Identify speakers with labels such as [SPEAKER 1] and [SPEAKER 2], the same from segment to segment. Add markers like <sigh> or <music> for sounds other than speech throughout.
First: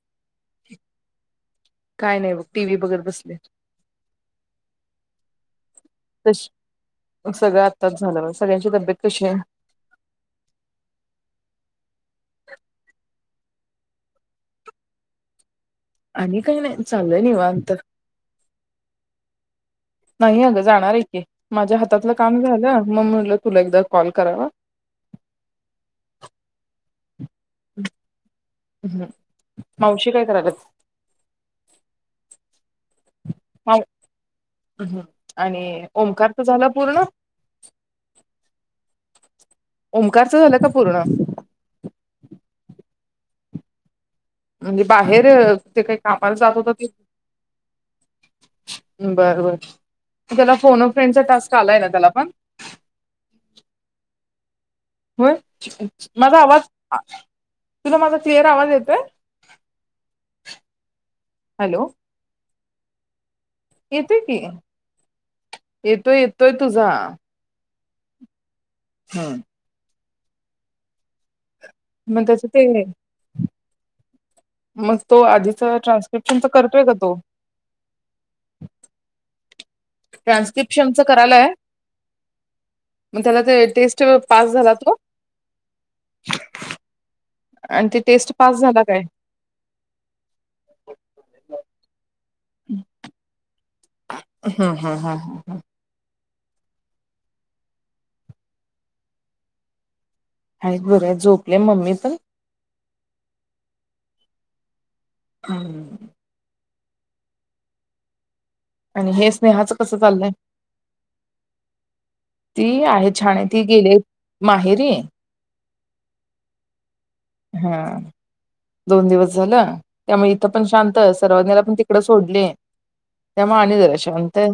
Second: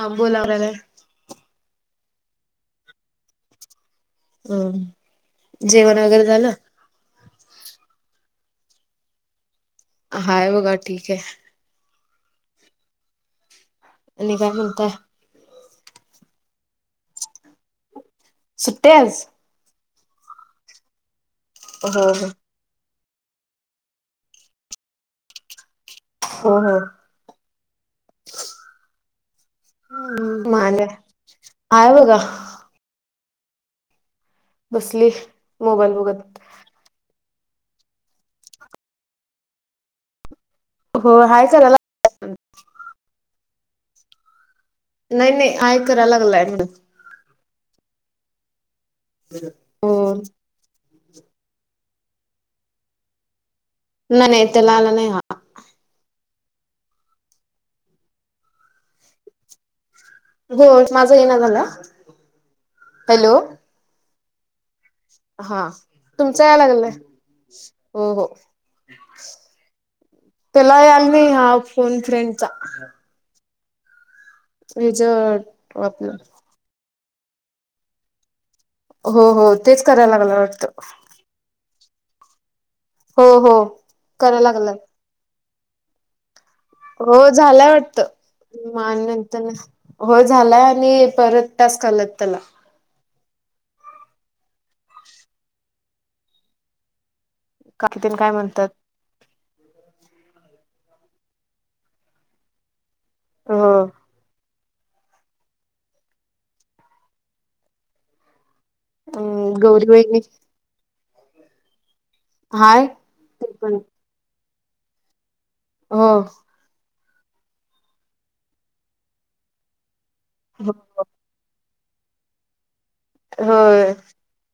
[SPEAKER 1] हां बोलावलेले.
[SPEAKER 2] काय नाय बघ टी व्ही बघत बसले.
[SPEAKER 1] हं. जेवण वगैरे झालं?
[SPEAKER 2] बघ सगळं आत्ताच झालं सगळ्यांची तब्येत कशी आहे?
[SPEAKER 1] हाय. उगा ठीक हाय. आनी काय म्हनताय?
[SPEAKER 2] आनी काय नाय. चाललेय निवांत.
[SPEAKER 1] सु्ट्याच..
[SPEAKER 2] नाही अगं! जाणार ए. माझ्या
[SPEAKER 1] हो
[SPEAKER 2] हातातलं
[SPEAKER 1] हो
[SPEAKER 2] काम झालं ना, म म्हनल तुला एकदा कॉल करावा.
[SPEAKER 1] हो. हो.
[SPEAKER 2] हं. मावशी काय करालाच
[SPEAKER 1] आय बगा.
[SPEAKER 2] हाव. हम् आणि..
[SPEAKER 1] मोबाईल बघत.
[SPEAKER 2] ओमकारच झालं पूर्ण? <unintelligible> ओमकार? झालं का पूर्ण?
[SPEAKER 1] हो हाय करायला
[SPEAKER 2] म्हणजे बाहेर
[SPEAKER 1] नाही नाही हाय
[SPEAKER 2] ते काही
[SPEAKER 1] करायला
[SPEAKER 2] कापाला
[SPEAKER 1] लागलाय
[SPEAKER 2] जात
[SPEAKER 1] म्हणून
[SPEAKER 2] होत ते बर बर
[SPEAKER 1] हो
[SPEAKER 2] त्याला फोन त्याचं टास्क आलाय ना त्याला पण.
[SPEAKER 1] नाही नाही. त्याला आला नाही हा
[SPEAKER 2] होय. माझा आवाज तुला माझा क्लिअर आवाज येतोय.
[SPEAKER 1] गोट माझा ये ना झाला.
[SPEAKER 2] Hello
[SPEAKER 1] hello.
[SPEAKER 2] येत की.
[SPEAKER 1] हा
[SPEAKER 2] येतोय
[SPEAKER 1] तुमचा
[SPEAKER 2] येतोय
[SPEAKER 1] याय
[SPEAKER 2] तुझा.
[SPEAKER 1] लागललंय हो हो.
[SPEAKER 2] हम्म.
[SPEAKER 1] त्याला याल नाही हाफ फोन
[SPEAKER 2] मग
[SPEAKER 1] फ्रेंड
[SPEAKER 2] त्याचं
[SPEAKER 1] चा.
[SPEAKER 2] ते मग तो आधीचा
[SPEAKER 1] आपलं
[SPEAKER 2] ट्रान्स्क्रिप्शनच करतोय का हो
[SPEAKER 1] हो हो तेच करायला लागला वाटतं.
[SPEAKER 2] ट्रान्स्क्रिप्शनचं करायलाय मग
[SPEAKER 1] हो
[SPEAKER 2] त्याला
[SPEAKER 1] हो
[SPEAKER 2] ते टेस्ट
[SPEAKER 1] कराय
[SPEAKER 2] पास झाला
[SPEAKER 1] लागलाय
[SPEAKER 2] तो
[SPEAKER 1] हो झालाय
[SPEAKER 2] आणि ते
[SPEAKER 1] वाटत
[SPEAKER 2] टेस्ट पास झाला
[SPEAKER 1] मग
[SPEAKER 2] काय
[SPEAKER 1] आणि नंतर न हो झालाय आणि परत टास्क आल्यात त्याला
[SPEAKER 2] हा हा हा ह ह
[SPEAKER 1] काय तेनी काय म्हणतात
[SPEAKER 2] आहेत बरी आहेत झोपले मम्मी तर
[SPEAKER 1] हो
[SPEAKER 2] हम्म आणि हे
[SPEAKER 1] अं
[SPEAKER 2] स्नेहाचं
[SPEAKER 1] गौरी
[SPEAKER 2] कसं
[SPEAKER 1] वहिनी
[SPEAKER 2] चाललंय ती
[SPEAKER 1] हाय
[SPEAKER 2] आहे छान
[SPEAKER 1] ते
[SPEAKER 2] ती गेले माहेरी
[SPEAKER 1] हा
[SPEAKER 2] हा दोन दिवस झाल त्यामुळे इथं पण
[SPEAKER 1] हो
[SPEAKER 2] शांत सर्वांनी पण ते इकड सोडले त्या मूळ आणि
[SPEAKER 1] होय
[SPEAKER 2] जरा शांत आहे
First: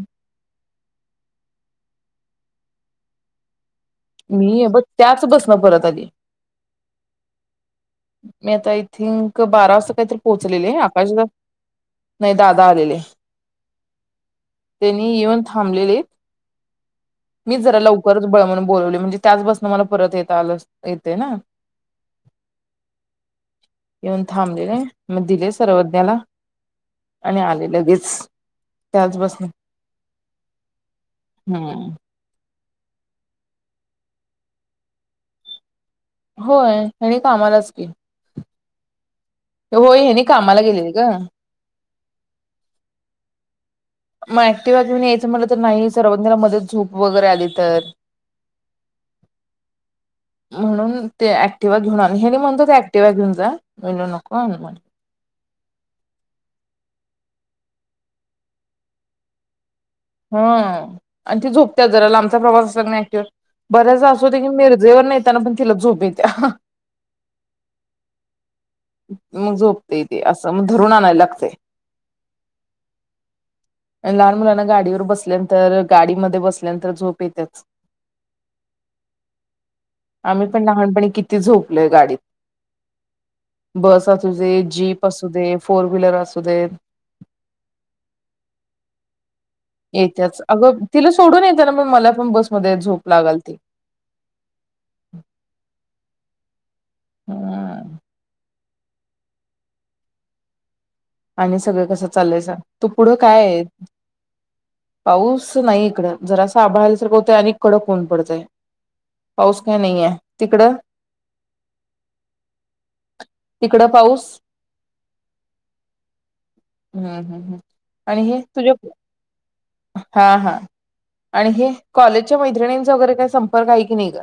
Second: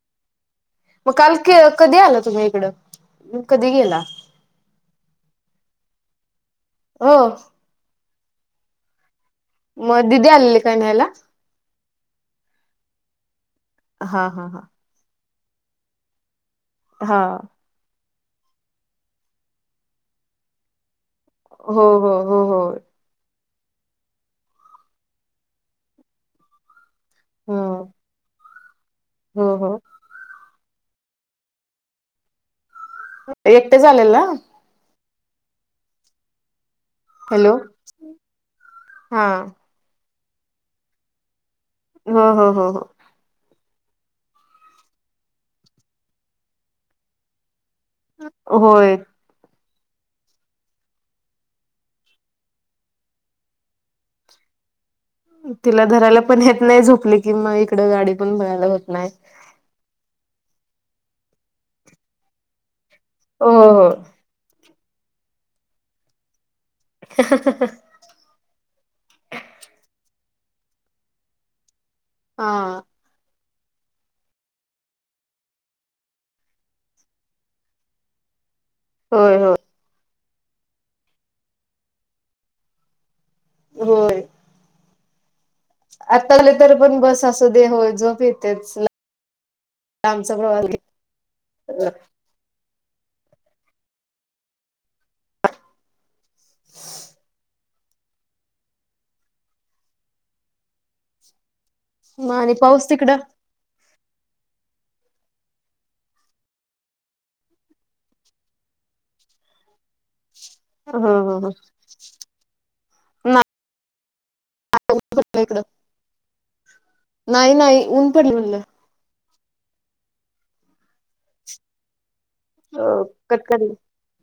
[SPEAKER 1] मग काल कधी आलं तुम्ही एकडं
[SPEAKER 2] मी हे ब त्याच बसनं परत आली
[SPEAKER 1] हो
[SPEAKER 2] मी आता आय थिंक बारा वाजता
[SPEAKER 1] मग
[SPEAKER 2] काहीतरी
[SPEAKER 1] दिदी आलेली
[SPEAKER 2] पोहोचलेले
[SPEAKER 1] काय
[SPEAKER 2] आहे
[SPEAKER 1] न्यायला
[SPEAKER 2] आकाश दादा नाही दादा आलेले
[SPEAKER 1] हा हा हा
[SPEAKER 2] त्यांनी येऊन थांबलेले
[SPEAKER 1] हा
[SPEAKER 2] मी जरा लवकर बरेच बळ म्हणून बोलवले म्हणजे त्याच बस मला परत येता आलं ना
[SPEAKER 1] हो हो हो हो
[SPEAKER 2] येऊन थांबलेले मग दिले सर्वज्ञाला आणि आले
[SPEAKER 1] हो
[SPEAKER 2] लगेच त्याच बसणे
[SPEAKER 1] हो हो
[SPEAKER 2] हम्म.
[SPEAKER 1] एकटेच आलेला?
[SPEAKER 2] होय. हेनी
[SPEAKER 1] हॅलो
[SPEAKER 2] कामालाच की.
[SPEAKER 1] हा.
[SPEAKER 2] होय, हेनि कामाला गेलेले ग.
[SPEAKER 1] हा हा ह ह.
[SPEAKER 2] मग ऍक्टिव्हा घेऊन यायचं म्हटलं, तर नाही सर्वज्ञाला मदत झोप वगैरे आली तर.
[SPEAKER 1] होय.
[SPEAKER 2] म्हणून ते ऍक्टिवा घेऊन, हेनि म्हणत ऍक्टिवा घेऊन जा, म्हणल नको <unintelligible>
[SPEAKER 1] तिला धरायला पण येत नाही झोपली कि म इकडं गाडी पण बघयला होत नाही.
[SPEAKER 2] हम आणि ती झोपत्याच जरा लांबचा प्रवास असला की नाही.
[SPEAKER 1] हो हो.
[SPEAKER 2] बर्याचदा अस होतंय की जेवण <unintelligible> तिला झोप येते.
[SPEAKER 1] <unintelligible>
[SPEAKER 2] मग झोपतय तेे असं मग धरून आणाय लागतय.
[SPEAKER 1] हा.
[SPEAKER 2] लहान मुलांना गाडीवर बसल्यानंतर गाडीमध्ये बसल्यांतर झोप येतच.
[SPEAKER 1] होय हो.
[SPEAKER 2] आम्ही पण लहानपणी किती झोपलोय गाडीत. बस
[SPEAKER 1] होय.
[SPEAKER 2] असू दे जीप असू दे. फोर व्हीलर असू दे
[SPEAKER 1] <unintelligible> तर पण बस असू दे, होय झोप येतेच. लांबचा
[SPEAKER 2] येत्याच
[SPEAKER 1] प्रवास
[SPEAKER 2] अगं तिला सोडून येत ना मग मला पण बसमध्ये झ खूप लागल त. आणि सगळं कसं
[SPEAKER 1] म
[SPEAKER 2] चालायच
[SPEAKER 1] आणि
[SPEAKER 2] <unintelligible> तू
[SPEAKER 1] पाऊस
[SPEAKER 2] पुढं
[SPEAKER 1] तिकडं
[SPEAKER 2] काय? पाऊस नाही इकड जरासं आभळाल आल्यासारखं होतंय आणि कडक ऊन पडतय, पाऊस काय नाहीय.
[SPEAKER 1] हम
[SPEAKER 2] तिकडं पाऊस
[SPEAKER 1] <unintelligible>
[SPEAKER 2] हम्म हम्म हम् आणि
[SPEAKER 1] पडलं
[SPEAKER 2] हे
[SPEAKER 1] म्हणलं.
[SPEAKER 2] तुझ्या हा हा आणि हे कॉलेज च्या मैत्रिणींच
[SPEAKER 1] अ
[SPEAKER 2] वगैरे काही
[SPEAKER 1] कटकट
[SPEAKER 2] संपर्क आहे की नाही ग?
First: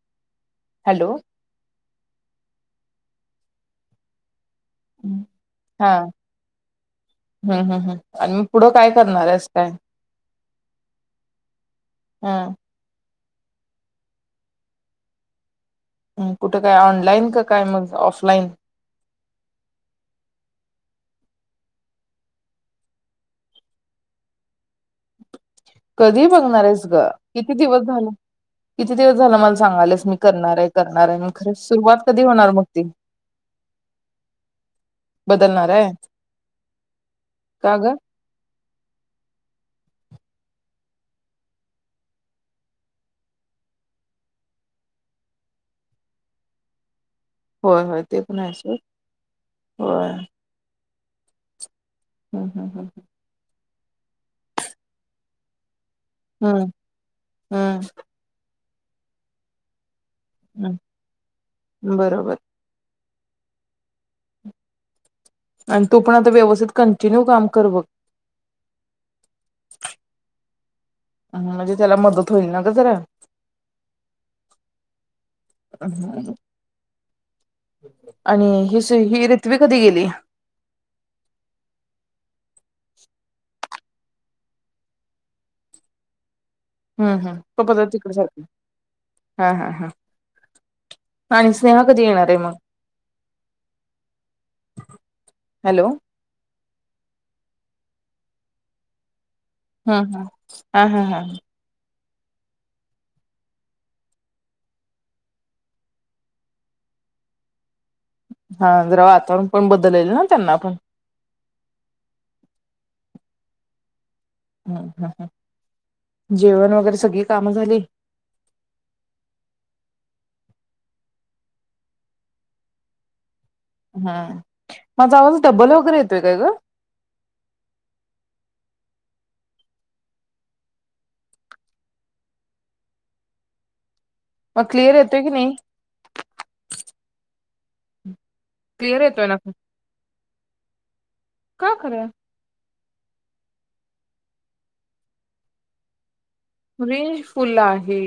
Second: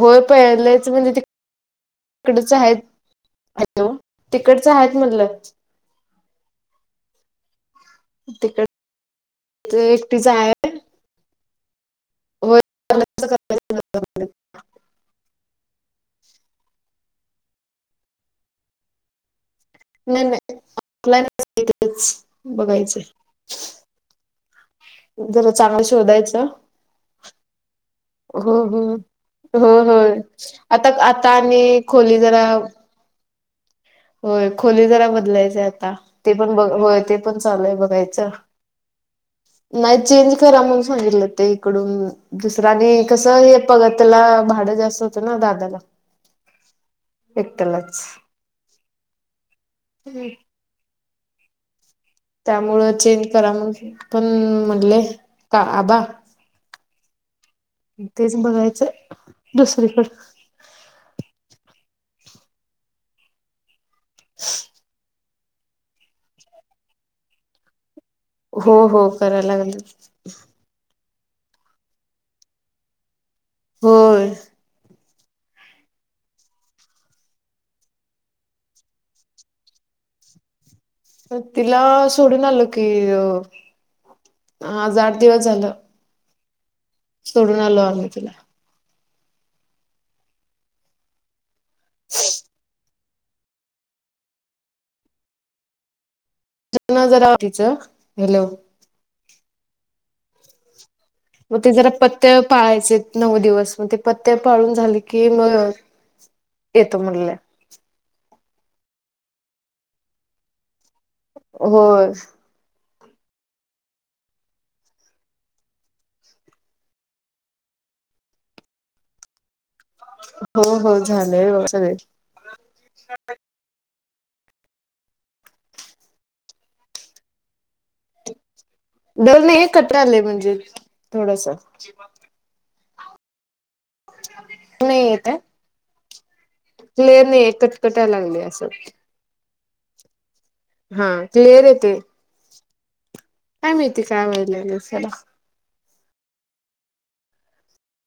[SPEAKER 1] होय, पहिलेच म्हणजे
[SPEAKER 2] हॅलो
[SPEAKER 1] ती तकडेच आहेत. हॅलो. तिकडच आहेत म्हटलं.
[SPEAKER 2] हम् हम् हम्. आणि म
[SPEAKER 1] तिकड
[SPEAKER 2] पुढं काय करणार आहेस काय?
[SPEAKER 1] एकटीच आहे
[SPEAKER 2] हा...
[SPEAKER 1] होय. <unintelligible>
[SPEAKER 2] हम्म.. कुठं काय ऑनलाईन का काय मग ऑफलाईन.
[SPEAKER 1] नाही नाही ऑलाच बघायचं. जरा चांगलं
[SPEAKER 2] कधी
[SPEAKER 1] शोधायचं
[SPEAKER 2] बघणार आहेस ग किती दिवस झालं,
[SPEAKER 1] हो हो
[SPEAKER 2] किती दिवस झालं मला
[SPEAKER 1] हो
[SPEAKER 2] सांगालेस
[SPEAKER 1] होय
[SPEAKER 2] मी करणार आहे
[SPEAKER 1] आता
[SPEAKER 2] करणार आहे
[SPEAKER 1] आता
[SPEAKER 2] मग खरं
[SPEAKER 1] आणि
[SPEAKER 2] सुरुवात
[SPEAKER 1] खोली
[SPEAKER 2] कधी
[SPEAKER 1] जरा
[SPEAKER 2] होणार मग ती.
[SPEAKER 1] होय खोली जरा बदलायचे
[SPEAKER 2] बदलणार आहे
[SPEAKER 1] आता, ते पण बघ ते पण चालूय
[SPEAKER 2] का ग?
[SPEAKER 1] बघायचं. नाही चेंज करा म्हणून सांगितलं ते इकडून दुसऱ्यानी, कसं हे पगतला भाडं जास्त होत ना दादाला.
[SPEAKER 2] होय. होय. ते पण आहेस होय.
[SPEAKER 1] हम्..
[SPEAKER 2] हम्म हम्म
[SPEAKER 1] त्यामुळं चेंज करा म्हंटले. पण म्हटले का आबा
[SPEAKER 2] हम्म हम्म
[SPEAKER 1] तेच बघायच च दुसरी कड
[SPEAKER 2] हम्. बरोबर!
[SPEAKER 1] <unintelligible>
[SPEAKER 2] आणि तू पण आता व्यवस्थित कंटिन्यू काम कर बघ.
[SPEAKER 1] हो. हो.. करा लागलं.
[SPEAKER 2] हम म्हणजे, त्याला मदत होईल ना ग जरा.
[SPEAKER 1] होय.
[SPEAKER 2] आणि हि सी हि रथ्वी कधी गेली?
[SPEAKER 1] तिला सोडून आलो कि, आज आठ दिवस झालं.
[SPEAKER 2] हम्. हम..
[SPEAKER 1] सोडून
[SPEAKER 2] तो
[SPEAKER 1] आलो
[SPEAKER 2] भगा
[SPEAKER 1] आम्ही
[SPEAKER 2] तिकडे सारखे.
[SPEAKER 1] तिला
[SPEAKER 2] हा हा हा.. आणि स्नेहा कधी येणार ये मग? हॅलो!
[SPEAKER 1] जनर जगाव <inaudible> तिच हॅलो!
[SPEAKER 2] हं हं आ हा हा..
[SPEAKER 1] व ती जरा पत् पत्त्या पाळायचे नऊ दिवस म ते पत्त्या पाळून झाले की मग येतो म्हणल्या.
[SPEAKER 2] हा जरा वातावरण पण बदललेल ना त्यांना पण.
[SPEAKER 1] होय
[SPEAKER 2] हम्म.. ह. ह.. जेवण वगैरे सगळी कामं झाली?
[SPEAKER 1] हो.. हो. झालंय सगळे.
[SPEAKER 2] हम्म.. माझा आवाज डब्बल वगैरे येतोय काय ग?
[SPEAKER 1] डबल नाही आहे कत्रालय म्हणजे थोडसा.
[SPEAKER 2] मग क्लिअर येतोय की नाही?
[SPEAKER 1] क्लियर नाही कटकटायला लागले असं.
[SPEAKER 2] क्लिअर येतोय ना
[SPEAKER 1] हा क्लियर
[SPEAKER 2] का
[SPEAKER 1] येते.
[SPEAKER 2] खरं
[SPEAKER 1] काय माहिती काय व्हाय लायले सला.
[SPEAKER 2] रेंज फुल आहे.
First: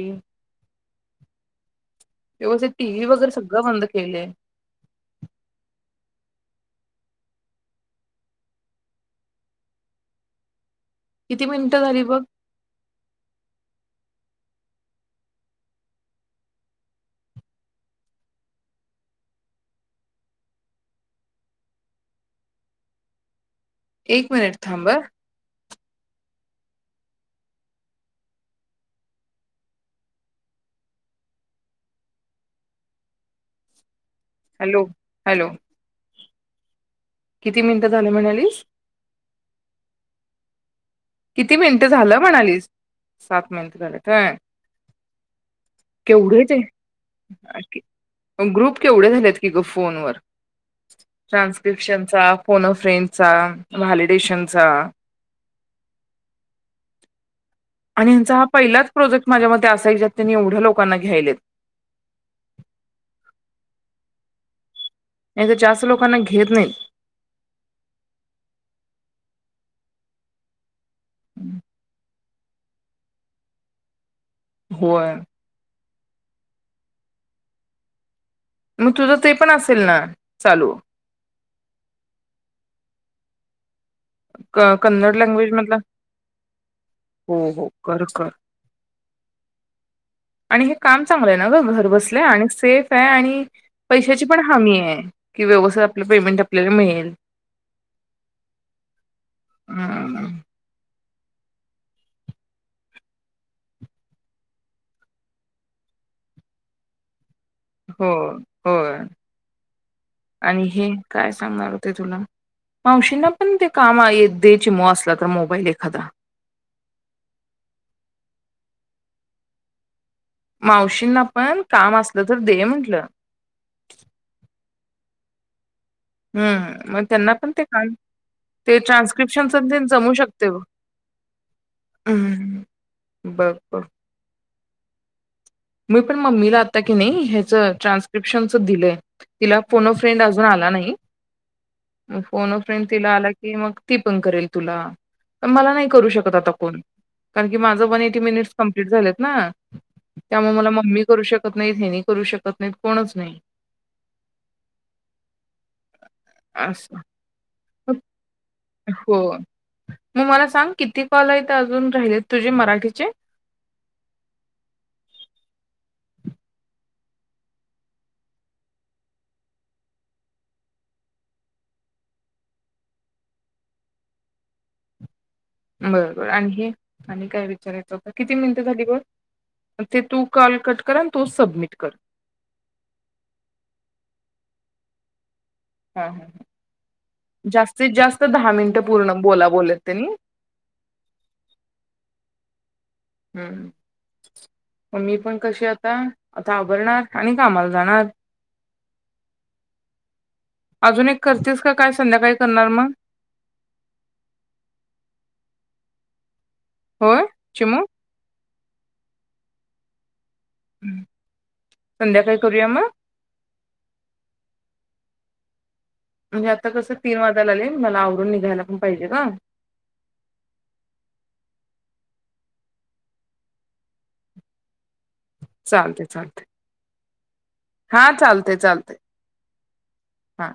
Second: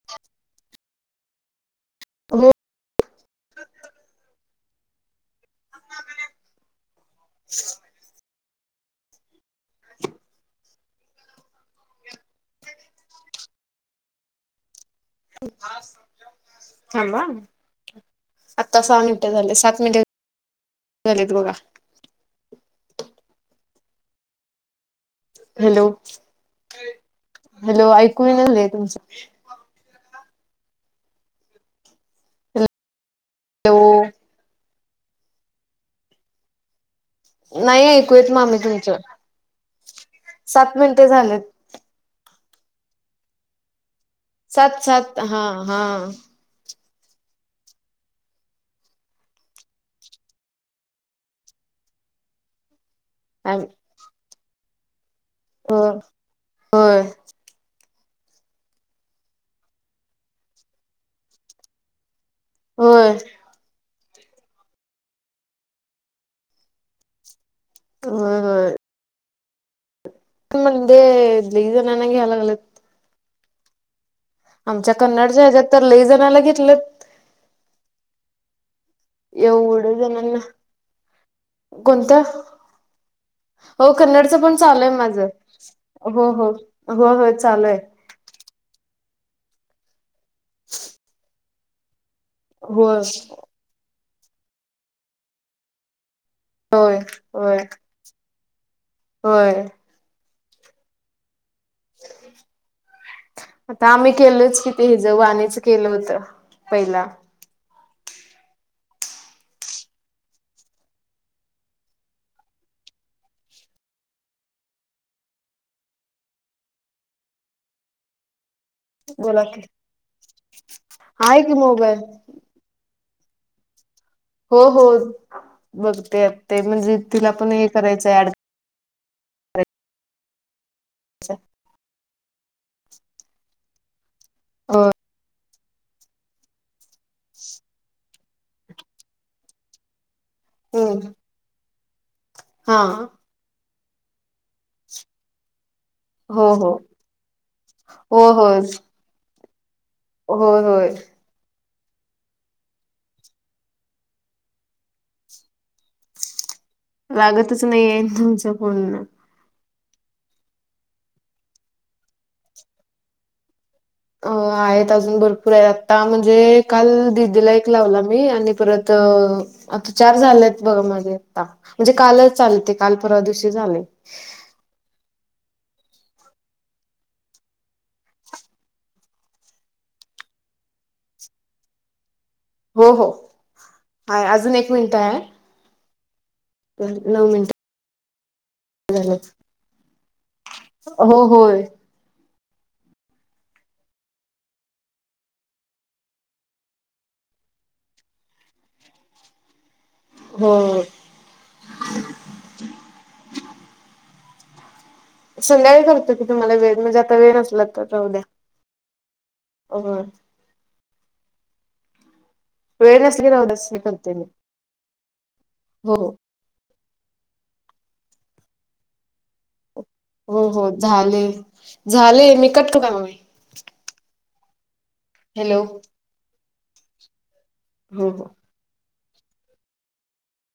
[SPEAKER 1] हो
[SPEAKER 2] व्यवथित टीव्ही वगैरे सगळं बंद केलेय.
[SPEAKER 1] <inaudible>
[SPEAKER 2] किती मिनिटं झाली बघ.
[SPEAKER 1] थांब ह आता सहा मिनिटे झाले सात मिनिटे झालेत बघा.
[SPEAKER 2] एक मिनिट थांब ह.
[SPEAKER 1] हॅलो हॅलो ऐकू ययना ताई तुमचं. हॅलो.
[SPEAKER 2] Hello hello. किती
[SPEAKER 1] नाही
[SPEAKER 2] मिनिटं झाले
[SPEAKER 1] ऐकू येत
[SPEAKER 2] म्हणालीस
[SPEAKER 1] मामी तुमच सात मिन
[SPEAKER 2] किती मिनिटं झालं म्हणालीस. सात मिनटं झालेत.
[SPEAKER 1] सात सात हा हा.
[SPEAKER 2] केवढे ते ग्रुप केवढे झालेत की ग फोनवर ट्रान्सक्रिप्शनचा फोन अ फ्रेंड चा
[SPEAKER 1] हो
[SPEAKER 2] व्हॅलिडेशनचा.
[SPEAKER 1] हो होय.
[SPEAKER 2] आणिल चा हा पहिलाच प्रोजेक्ट माझ्या मते असाय ज्यात त्यांनी एवढ्या लोकांना घ्यायलेत.
[SPEAKER 1] होय.
[SPEAKER 2] येथे जास्त लोकांना घेत नाही.
[SPEAKER 1] होय होय. तुम्ह ते लय जणांना घ्यायला. लेत. <unintelligible> आमच्या
[SPEAKER 2] होय
[SPEAKER 1] कन्नड च्या हेज्यात. तर लई जणाला घेतलं
[SPEAKER 2] मग तुझं ते पण असेल ना चालू
[SPEAKER 1] कोणत? हो कन्नडच पण
[SPEAKER 2] क
[SPEAKER 1] चालूय माझ
[SPEAKER 2] कन्नड लँग्वेज मधला
[SPEAKER 1] हो हो हो हो चालूय.
[SPEAKER 2] आणि हे काम चांगलंय ना ग घर बस ल्या आणि सेफे
[SPEAKER 1] होय
[SPEAKER 2] आणि पैशाची पण हाम्मीये कि व्यवसाय आपल्या पेमेंट आपल्याला
[SPEAKER 1] होय
[SPEAKER 2] मिळेल.
[SPEAKER 1] होय होय
[SPEAKER 2] हम्म.
[SPEAKER 1] आता आम्ही केलच कि ते हेच वाणिच केलं होतं पहिला.
[SPEAKER 2] हो होय आणि हे काय सांगणार होते तुला मावशीना पण ते काम दे चिमु असला त मोबाईल एखादा.
[SPEAKER 1] बोला की.
[SPEAKER 2] मावशींना
[SPEAKER 1] आहे की
[SPEAKER 2] पण काम
[SPEAKER 1] मोबाईल
[SPEAKER 2] असलं? <unintelligible>
[SPEAKER 1] हो हो. बघते, ते
[SPEAKER 2] हम्म
[SPEAKER 1] म्हणजे
[SPEAKER 2] मग
[SPEAKER 1] तिला
[SPEAKER 2] त्यांना
[SPEAKER 1] पण
[SPEAKER 2] ते
[SPEAKER 1] हे
[SPEAKER 2] काम
[SPEAKER 1] करायचं ऍंड?
[SPEAKER 2] ते ट्रान्स्क्रिप्शनच ते जमू शकते बगं.
[SPEAKER 1] अच्छा.
[SPEAKER 2] बगं-बगं.
[SPEAKER 1] अ.
[SPEAKER 2] मी पण मम्मीला आता की नाही, ह्याच ट्रान्स्क्रिप्शनच, दिलंय तिला फोन अ. फ्रेंड अजून आला नाही.
[SPEAKER 1] हम्म.
[SPEAKER 2] अ फोनो
[SPEAKER 1] हा
[SPEAKER 2] फ्रेंड, तिला अला की मंग. ती पण करेल तुला, पण मला नाही करु शकत
[SPEAKER 1] हो
[SPEAKER 2] आता
[SPEAKER 1] हो
[SPEAKER 2] फोन, कारण की माझा पण
[SPEAKER 1] हो
[SPEAKER 2] एटी मिनिट्स
[SPEAKER 1] होय
[SPEAKER 2] कपलिंट झालेत ना. त्यामुळ
[SPEAKER 1] होय
[SPEAKER 2] मला
[SPEAKER 1] होय
[SPEAKER 2] मम्मी करू शकत. नाही हे नी करू शकत, नाही कोणच नाही. <inaudible> अस.
[SPEAKER 1] नाही आहे तुमच फोन.
[SPEAKER 2] मग मला सांग, किती कॉल आहेत अजून राहिलेत तुझे मराठीचे?
[SPEAKER 1] अ आहेत अजून भरपूर आहे. आता म्हणजे काल दिदीला एक लावला, मी आणि परत आता चार झालेत बघा माझे. आता म्हणजे कालच चाले ते काल परवा दिवशी झाले.
[SPEAKER 2] बरं-बरं आणि हे आणि काय विचारायचं होत, किती मिनिटं झाली बगं, अन ते तू कॉल कट कर आणि तूच सबमिट कर.
[SPEAKER 1] हो-हो हाय, अजून एक मिनट हाय.
[SPEAKER 2] हां-हां
[SPEAKER 1] नऊ मिनट.
[SPEAKER 2] क्त दहा मिनिटं! पूर्ण बोला बोलेत त्यांनी.
[SPEAKER 1] हो होय
[SPEAKER 2] हुं मग मी, पण कशी आता, आता आवरणार आणि कामाला जाणार.
[SPEAKER 1] हो
[SPEAKER 2] अजून एक करतिस का? काय संध्याकाळी करणार मग.
[SPEAKER 1] संध्याकाळी करते. म्हणजे, मला वेळ म्हणजे, आता
[SPEAKER 2] होय
[SPEAKER 1] वेळ नसला तर
[SPEAKER 2] चिमू?
[SPEAKER 1] राऊ दया. होय.
[SPEAKER 2] संध्याकाळी. करूया मग?
[SPEAKER 1] वेळ नसेल तर राहु दया, संध्या करते मि.
[SPEAKER 2] म्हणजे आता कसं. तीन वाजाला आले, मला आवरून निघायला पण पाहिजे ग.
[SPEAKER 1] हो-हो, झाले-झाले, मी कट कर मम्मी. हॅलो
[SPEAKER 2] चालते चालते. हा
[SPEAKER 1] हो हो
[SPEAKER 2] चालते चालते. हा.